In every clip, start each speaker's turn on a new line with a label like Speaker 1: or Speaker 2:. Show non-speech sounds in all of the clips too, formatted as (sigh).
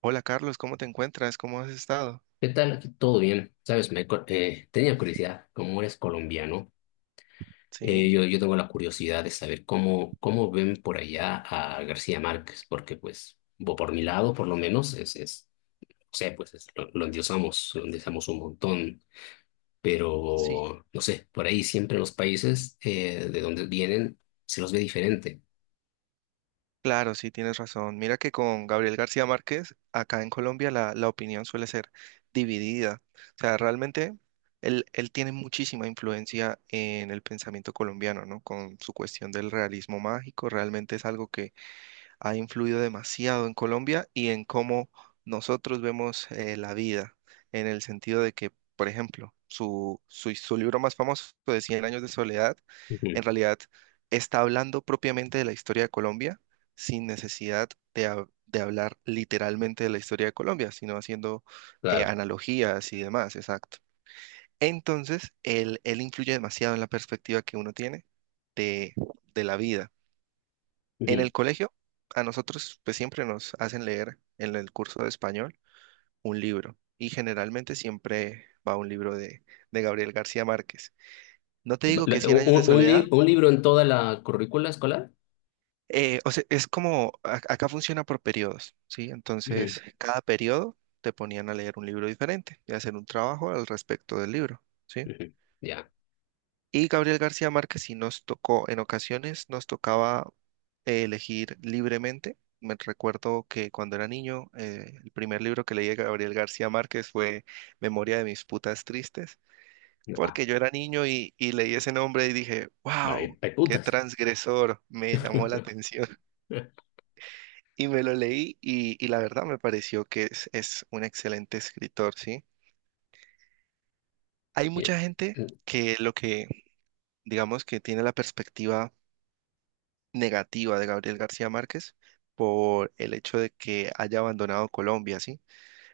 Speaker 1: Hola Carlos, ¿cómo te encuentras? ¿Cómo has estado?
Speaker 2: ¿Qué tal? Aquí todo bien. Sabes, tenía curiosidad, como eres colombiano, eh,
Speaker 1: Sí,
Speaker 2: yo, yo tengo la curiosidad de saber cómo ven por allá a García Márquez, porque pues, por mi lado, por lo menos, o sea, lo endiosamos, lo endiosamos un montón,
Speaker 1: sí,
Speaker 2: pero no sé, por ahí siempre en los países de donde vienen se los ve diferente.
Speaker 1: claro, sí, tienes razón. Mira que con Gabriel García Márquez, acá en Colombia, la opinión suele ser dividida. O sea, realmente él tiene muchísima influencia en el pensamiento colombiano, ¿no? Con su cuestión del realismo mágico, realmente es algo ha influido demasiado en Colombia y en cómo nosotros vemos la vida, en el sentido de que, por ejemplo, su libro más famoso de Cien años de soledad,
Speaker 2: Ujú.
Speaker 1: en realidad está hablando propiamente de la historia de Colombia sin necesidad de hablar literalmente de la historia de Colombia, sino haciendo
Speaker 2: Claro.
Speaker 1: analogías y demás, exacto. Entonces, él influye demasiado en la perspectiva que uno tiene de, de la vida. En
Speaker 2: Ujú.
Speaker 1: el colegio, a nosotros pues siempre nos hacen leer en el curso de español un libro y generalmente siempre va un libro de Gabriel García Márquez. No te digo
Speaker 2: La-
Speaker 1: que Cien años de
Speaker 2: Un, un li-
Speaker 1: soledad,
Speaker 2: un libro en toda la currícula escolar?
Speaker 1: o sea, es como, acá funciona por periodos, ¿sí?
Speaker 2: Ujú.
Speaker 1: Entonces, cada periodo te ponían a leer un libro diferente y hacer un trabajo al respecto del libro, ¿sí?
Speaker 2: Ujú. Ya.
Speaker 1: Y Gabriel García Márquez sí nos tocó, en ocasiones nos tocaba elegir libremente. Me recuerdo que cuando era niño, el primer libro que leí de Gabriel García Márquez fue Memoria de mis putas tristes,
Speaker 2: Ah,
Speaker 1: porque yo era niño y leí ese nombre y dije,
Speaker 2: va, hay
Speaker 1: wow,
Speaker 2: hay
Speaker 1: qué
Speaker 2: putas.
Speaker 1: transgresor, me llamó la
Speaker 2: (laughs)
Speaker 1: atención. (laughs) Y me lo leí y la verdad me pareció que es un excelente escritor, ¿sí? Hay
Speaker 2: Bien.
Speaker 1: mucha gente que lo que, digamos, que tiene la perspectiva negativa de Gabriel García Márquez por el hecho de que haya abandonado Colombia, ¿sí?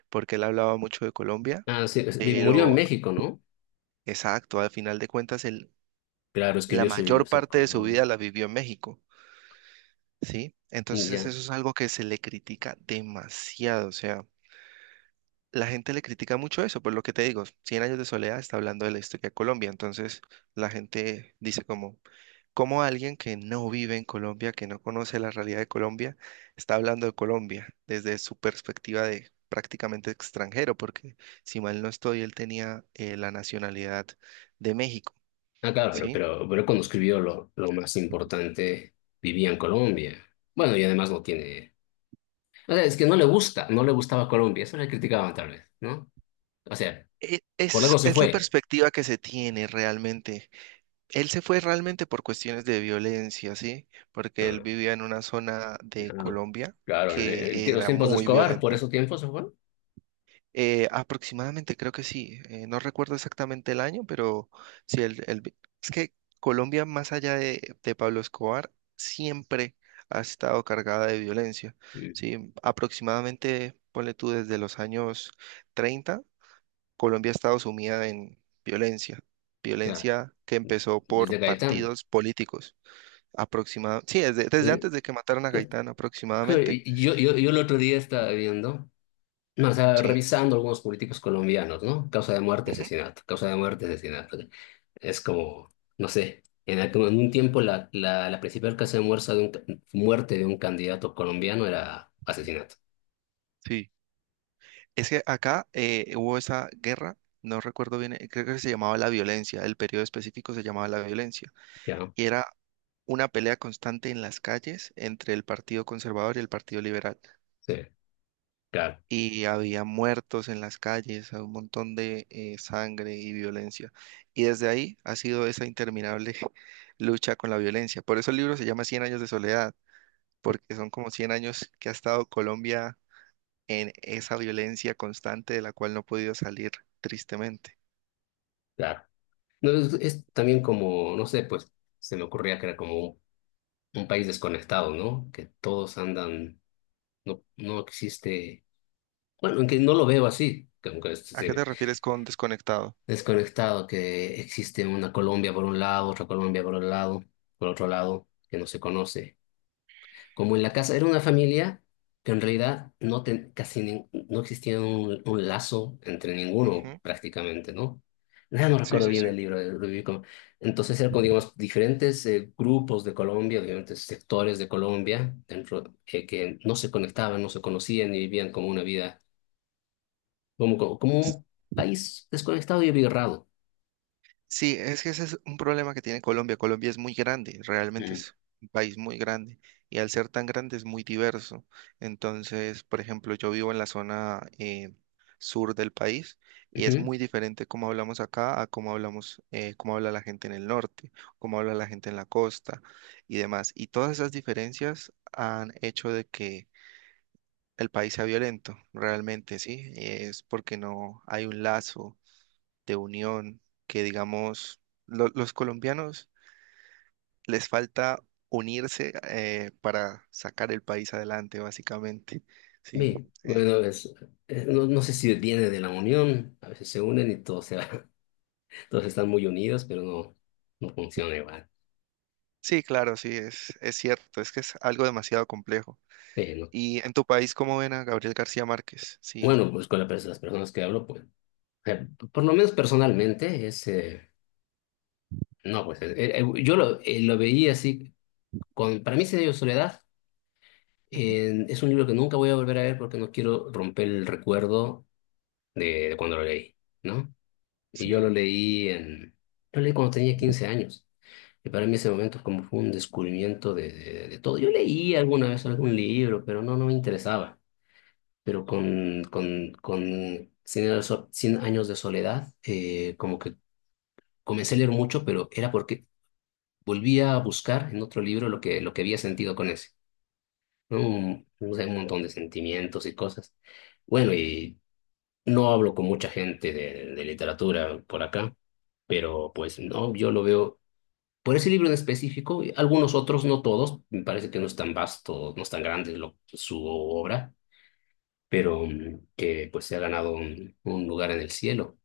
Speaker 1: Porque él hablaba mucho de Colombia,
Speaker 2: Ah, sí, bien, murió en
Speaker 1: pero
Speaker 2: México, ¿no?
Speaker 1: exacto, al final de cuentas, él,
Speaker 2: Claro,
Speaker 1: la
Speaker 2: escribió su libro,
Speaker 1: mayor
Speaker 2: Ser
Speaker 1: parte de su vida
Speaker 2: Colón.
Speaker 1: la vivió en México, ¿sí? Entonces
Speaker 2: Ya.
Speaker 1: eso es algo que se le critica demasiado, o sea, la gente le critica mucho eso, por lo que te digo, Cien años de soledad está hablando de la historia de Colombia, entonces la gente dice como, ¿cómo alguien que no vive en Colombia, que no conoce la realidad de Colombia, está hablando de Colombia desde su perspectiva de prácticamente extranjero? Porque si mal no estoy, él tenía la nacionalidad de México,
Speaker 2: Ah, claro, pero,
Speaker 1: ¿sí?
Speaker 2: pero, pero cuando escribió lo más importante, vivía en Colombia. Bueno, y además no tiene. O sea, es que no le gusta, no le gustaba Colombia, eso le criticaban tal vez, ¿no? O sea,
Speaker 1: E-
Speaker 2: por algo
Speaker 1: Es,
Speaker 2: se
Speaker 1: es la
Speaker 2: fue.
Speaker 1: perspectiva que se tiene realmente. Él se fue realmente por cuestiones de violencia, ¿sí? Porque él
Speaker 2: Ah,
Speaker 1: vivía en una zona de
Speaker 2: ah,
Speaker 1: Colombia
Speaker 2: claro,
Speaker 1: que
Speaker 2: en los
Speaker 1: era
Speaker 2: tiempos de
Speaker 1: muy
Speaker 2: Escobar, por
Speaker 1: violenta.
Speaker 2: esos tiempos se fue.
Speaker 1: Aproximadamente, creo que sí. No recuerdo exactamente el año, pero sí, es que Colombia, más allá de Pablo Escobar, siempre ha estado cargada de violencia.
Speaker 2: Mm,
Speaker 1: Sí, aproximadamente, ponle tú, desde los años 30 Colombia ha estado sumida en violencia.
Speaker 2: Claro,
Speaker 1: Violencia que empezó por
Speaker 2: desde Gaitán.
Speaker 1: partidos políticos. Aproximadamente, sí, desde
Speaker 2: Eh,
Speaker 1: antes de que mataran a
Speaker 2: que-
Speaker 1: Gaitán, aproximadamente.
Speaker 2: yo el otro día estaba viendo. No, o sea,
Speaker 1: Sí.
Speaker 2: revisando algunos políticos colombianos, ¿no? Causa de muerte,
Speaker 1: Ujú.
Speaker 2: asesinato, causa de muerte, asesinato. Es como, no sé, en un tiempo la principal causa de muerte de un candidato colombiano era asesinato,
Speaker 1: Sí. Es que acá hubo esa guerra, no recuerdo bien, creo que se llamaba la violencia, el periodo específico se llamaba la violencia,
Speaker 2: ¿ya no?
Speaker 1: y era una pelea constante en las calles entre el Partido Conservador y el Partido Liberal,
Speaker 2: Sí, claro,
Speaker 1: y había muertos en las calles, un montón de sangre y violencia, y desde ahí ha sido esa interminable (laughs) lucha con la violencia. Por eso el libro se llama Cien años de soledad, porque son como 100 años que ha estado Colombia en esa violencia constante de la cual no he podido salir, tristemente.
Speaker 2: claro. No, es también como, no sé, pues se me ocurría que era como un país desconectado, ¿no? Que todos andan, no, no existe, bueno, aunque no lo veo así, que aunque
Speaker 1: ¿A qué
Speaker 2: se,
Speaker 1: te refieres con desconectado?
Speaker 2: desconectado que existe una Colombia por un lado, otra Colombia por un lado, por otro lado, que no se conoce. Como en la casa era una familia que en realidad no existía un lazo entre ninguno
Speaker 1: Ujú.
Speaker 2: prácticamente, ¿no? Nada, no
Speaker 1: Sí,
Speaker 2: recuerdo
Speaker 1: sí,
Speaker 2: bien
Speaker 1: sí.
Speaker 2: el libro. Entonces eran como, digamos, diferentes grupos de Colombia, diferentes sectores de Colombia, dentro, que no se conectaban, no se conocían y vivían como una vida, como un país desconectado y abigarrado.
Speaker 1: Sí, es que ese es un problema que tiene Colombia. Colombia es muy grande, realmente
Speaker 2: Mm.
Speaker 1: es un país muy grande y al ser tan grande es muy diverso. Entonces, por ejemplo, yo vivo en la zona sur del país y es
Speaker 2: Ujú.
Speaker 1: muy diferente cómo hablamos acá a cómo hablamos, cómo habla la gente en el norte, cómo habla la gente en la costa y demás. Y todas esas diferencias han hecho de que el país sea violento, realmente, sí. Es porque no hay un lazo de unión, que digamos, los colombianos les falta unirse para sacar el país adelante, básicamente. Sí,
Speaker 2: Bien,
Speaker 1: eh,
Speaker 2: bueno, no, no sé si viene de la unión, a veces se unen y todos, se, (laughs) todos están muy unidos, pero no, no funciona igual.
Speaker 1: sí, claro, sí, es cierto, es que es algo demasiado complejo.
Speaker 2: Sí, ¿no?
Speaker 1: ¿Y en tu país cómo ven a Gabriel García Márquez? Sí,
Speaker 2: Bueno, pues con las personas que hablo, pues, por lo menos personalmente, no, pues, lo veía así, con, para mí se dio Soledad,
Speaker 1: ujú,
Speaker 2: es un libro que nunca voy a volver a ver porque no quiero romper el recuerdo de cuando lo leí, ¿no? Y yo
Speaker 1: sí,
Speaker 2: lo leí cuando tenía 15 años. Y para mí ese momento como fue un descubrimiento de todo. Yo leí alguna vez algún libro, pero no, no me interesaba. Pero con 100 años de soledad, como que comencé a leer mucho, pero era porque volvía a buscar en otro libro lo que había sentido con ese, ¿no? Un, no sé, un montón de sentimientos y cosas. Bueno, y no hablo con mucha gente de literatura por acá, pero pues no, yo lo veo. Por ese libro en específico, y algunos otros, no todos, me parece que no es tan vasto, no es tan grande su obra, pero que pues se ha ganado un lugar en el cielo.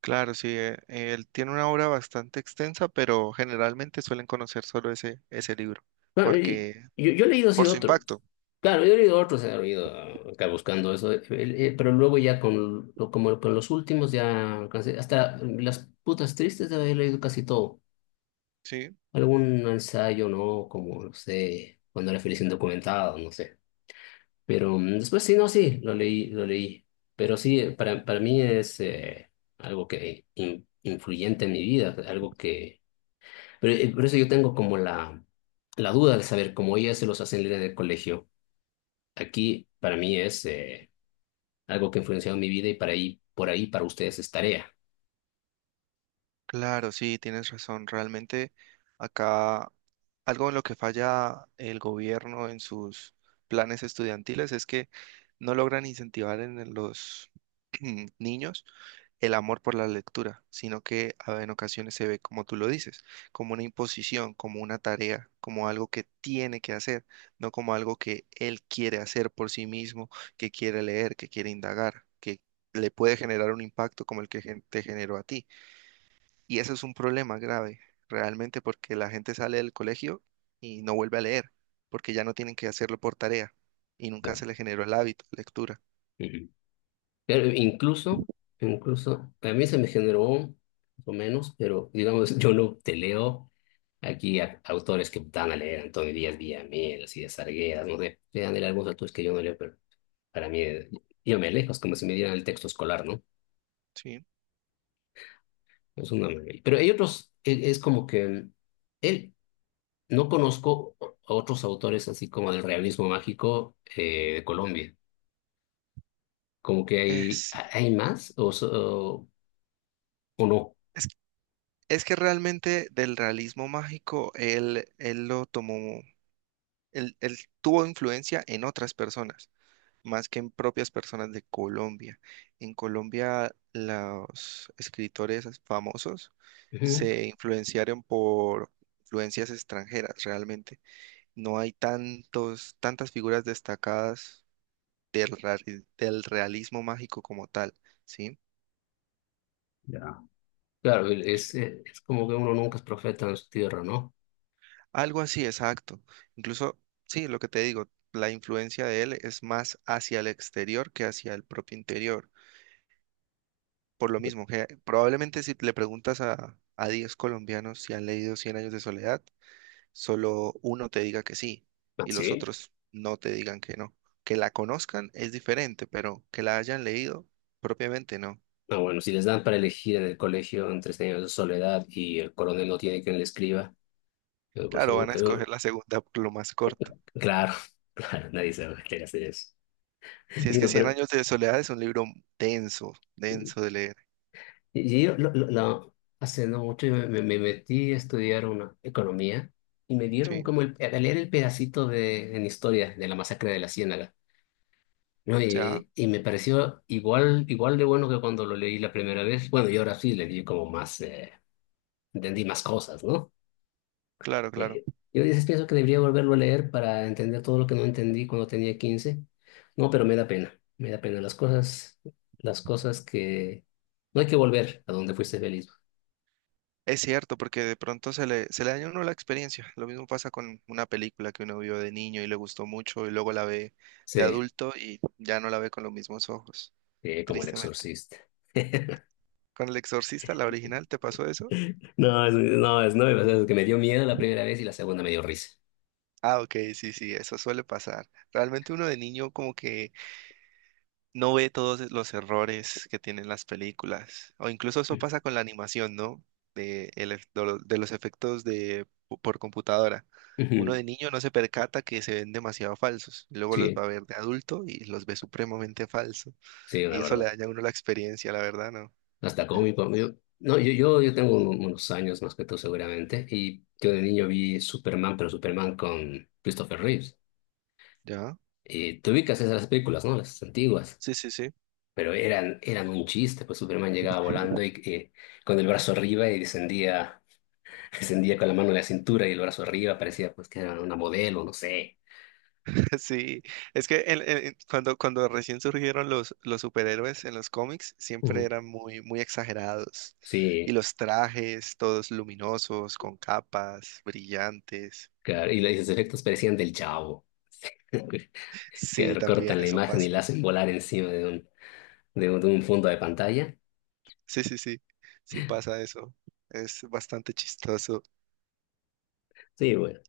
Speaker 1: claro, sí, él tiene una obra bastante extensa, pero generalmente suelen conocer solo ese libro,
Speaker 2: Bueno, y
Speaker 1: porque
Speaker 2: yo he leído así
Speaker 1: por su
Speaker 2: otro,
Speaker 1: impacto.
Speaker 2: claro, yo he leído otros, he leído acá buscando eso, pero luego ya como con los últimos hasta las putas tristes he leído casi todo.
Speaker 1: Sí.
Speaker 2: Algún ensayo, ¿no? Como, no sé, cuando era feliz indocumentado, no sé. Pero después sí, no, sí, lo leí, lo leí. Pero sí, para mí es algo que influyente en mi vida, algo que... Pero por eso yo tengo como la duda de saber cómo ellas se los hacen leer en el colegio. Aquí para mí es algo que ha influenciado mi vida y por ahí para ustedes es tarea.
Speaker 1: Claro, sí, tienes razón. Realmente acá algo en lo que falla el gobierno en sus planes estudiantiles es que no logran incentivar en los (clears throat) niños el amor por la lectura, sino que en ocasiones se ve, como tú lo dices, como una imposición, como una tarea, como algo que tiene que hacer, no como algo que él quiere hacer por sí mismo, que quiere leer, que quiere indagar, que le puede generar un impacto como el que te generó a ti. Y eso es un problema grave, realmente, porque la gente sale del colegio y no vuelve a leer, porque ya no tienen que hacerlo por tarea y nunca se
Speaker 2: Claro.
Speaker 1: le generó el hábito de lectura.
Speaker 2: Ujú. Pero incluso, incluso, a mí se me generó, más o menos, pero digamos, (laughs) yo no te leo. Aquí autores que dan a leer, Antonio Díaz Villamil, así de Sargueras, no sé, le dan a leer algunos autores que yo no leo, pero para mí, yo me alejo, es como si me dieran el texto escolar, ¿no?
Speaker 1: Sí.
Speaker 2: Es una maravilla. Pero hay otros, es como que él, no conozco a otros autores así como del realismo mágico de Colombia. Como que
Speaker 1: Es,
Speaker 2: ¿hay más o no?
Speaker 1: es, es que realmente del realismo mágico él lo tomó, él tuvo influencia en otras personas, más que en propias personas de Colombia. En Colombia los escritores famosos
Speaker 2: Ujú.
Speaker 1: se influenciaron por influencias extranjeras, realmente no hay tantos, tantas figuras destacadas del, ra- del realismo mágico como tal, ¿sí?
Speaker 2: Ya. Claro, es como que uno nunca es profeta en su tierra, ¿no?
Speaker 1: Algo así, exacto. Incluso, sí, lo que te digo, la influencia de él es más hacia el exterior que hacia el propio interior. Por lo mismo, que probablemente si le preguntas a 10 colombianos si han leído Cien años de soledad, solo uno te diga que sí
Speaker 2: Ah,
Speaker 1: y los
Speaker 2: ¿sí?
Speaker 1: otros no te digan que no. Que la conozcan es diferente, pero que la hayan leído propiamente no.
Speaker 2: Ah, bueno, si les dan para elegir en el colegio entre Cien años de soledad y El coronel no tiene quien le escriba, pues
Speaker 1: Claro,
Speaker 2: como
Speaker 1: van a
Speaker 2: que
Speaker 1: escoger
Speaker 2: no.
Speaker 1: la segunda, lo más corto.
Speaker 2: Claro, (laughs) claro, nadie se va a querer hacer eso.
Speaker 1: Si es que
Speaker 2: Digo,
Speaker 1: Cien
Speaker 2: pero
Speaker 1: años de soledad es un libro denso,
Speaker 2: eh,
Speaker 1: denso de leer,
Speaker 2: y yo hace no mucho yo me metí a estudiar una economía y me dieron
Speaker 1: ¿sí?
Speaker 2: como a leer el pedacito en historia de la masacre de la Ciénaga, ¿no?
Speaker 1: Ya,
Speaker 2: Y me pareció igual, igual de bueno que cuando lo leí la primera vez. Bueno, y ahora sí le di como más, entendí más cosas, ¿no?
Speaker 1: claro, claro.
Speaker 2: Eh, Yo a veces pienso que debería volverlo a leer para entender todo lo que no entendí cuando tenía 15. No, pero me da pena las cosas, que no hay que volver a donde fuiste feliz.
Speaker 1: Es cierto, porque de pronto se le daña a uno la experiencia. Lo mismo pasa con una película que uno vio de niño y le gustó mucho y luego la ve de
Speaker 2: Sí,
Speaker 1: adulto y ya no la ve con los mismos ojos,
Speaker 2: sí, como el
Speaker 1: tristemente.
Speaker 2: exorcista. (laughs)
Speaker 1: ¿Con El Exorcista, la original, te pasó eso?
Speaker 2: No, es, no, es, no, o sea, es que me dio miedo la primera vez y la segunda me dio risa.
Speaker 1: Ah, ok, sí, sí, eso suele pasar. Realmente uno de niño como que no ve todos los errores que tienen las películas. O incluso eso pasa con la animación, ¿no? De, el ef- de lo- de los efectos por computadora. Uno
Speaker 2: Ujú.
Speaker 1: de niño no se percata que se ven demasiado falsos. Y luego los va
Speaker 2: Sí,
Speaker 1: a ver de adulto y los ve supremamente falsos.
Speaker 2: sí, una
Speaker 1: Y eso le
Speaker 2: barbaridad.
Speaker 1: daña a uno la experiencia, la verdad, ¿no?
Speaker 2: Hasta cómico. No, yo tengo unos años más que tú seguramente y yo de niño vi Superman, pero Superman con Christopher Reeves.
Speaker 1: ¿Ya?
Speaker 2: Te ubicas esas películas, ¿no? Las antiguas.
Speaker 1: Sí, sí, sí.
Speaker 2: Pero eran un chiste, pues Superman llegaba volando y con el brazo arriba y descendía, (laughs) descendía con la mano en la cintura y el brazo arriba, parecía pues que era una modelo, no sé.
Speaker 1: (laughs) Sí, es que cuando, cuando recién surgieron los superhéroes en los cómics, siempre
Speaker 2: Ujú.
Speaker 1: eran muy, muy exagerados. Y
Speaker 2: Sí,
Speaker 1: los trajes, todos luminosos, con capas, brillantes.
Speaker 2: claro, y los efectos parecían del Chavo, (laughs) que
Speaker 1: Sí, también
Speaker 2: recortan la
Speaker 1: eso
Speaker 2: imagen y la
Speaker 1: pasa.
Speaker 2: hacen volar encima de un fondo de pantalla.
Speaker 1: Sí, sí, sí. Sí pasa eso. Es bastante chistoso.
Speaker 2: Sí, bueno,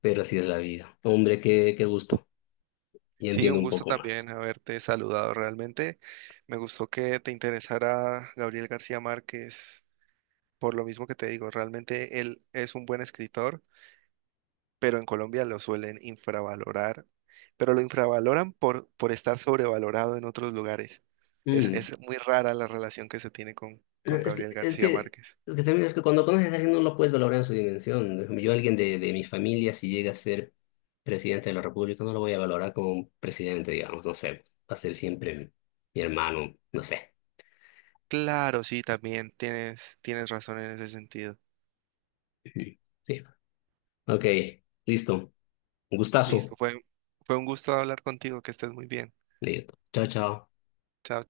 Speaker 2: pero así es la vida. Hombre, qué gusto. Y
Speaker 1: Sí,
Speaker 2: entiendo
Speaker 1: un
Speaker 2: un
Speaker 1: gusto
Speaker 2: poco
Speaker 1: también
Speaker 2: más.
Speaker 1: haberte saludado. Realmente me gustó que te interesara Gabriel García Márquez. Por lo mismo que te digo, realmente él es un buen escritor, pero en Colombia lo suelen infravalorar, pero lo infravaloran por estar sobrevalorado en otros lugares. Es,
Speaker 2: Mm,
Speaker 1: es muy rara la relación que se tiene
Speaker 2: No,
Speaker 1: con
Speaker 2: Es que,
Speaker 1: Gabriel
Speaker 2: es
Speaker 1: García
Speaker 2: que,
Speaker 1: Márquez.
Speaker 2: es que también es que cuando conoces a alguien no lo puedes valorar en su dimensión. Por ejemplo, alguien de mi familia, si llega a ser presidente de la República, no lo voy a valorar como un presidente, digamos, no sé. Va a ser siempre mi hermano, no sé.
Speaker 1: Claro, sí, también tienes razón en ese sentido.
Speaker 2: (laughs) Ujú. Sí. Ok, listo. Un
Speaker 1: Listo,
Speaker 2: gustazo.
Speaker 1: fue un gusto hablar contigo, que estés muy bien.
Speaker 2: Listo. Chao, chao.
Speaker 1: Chao.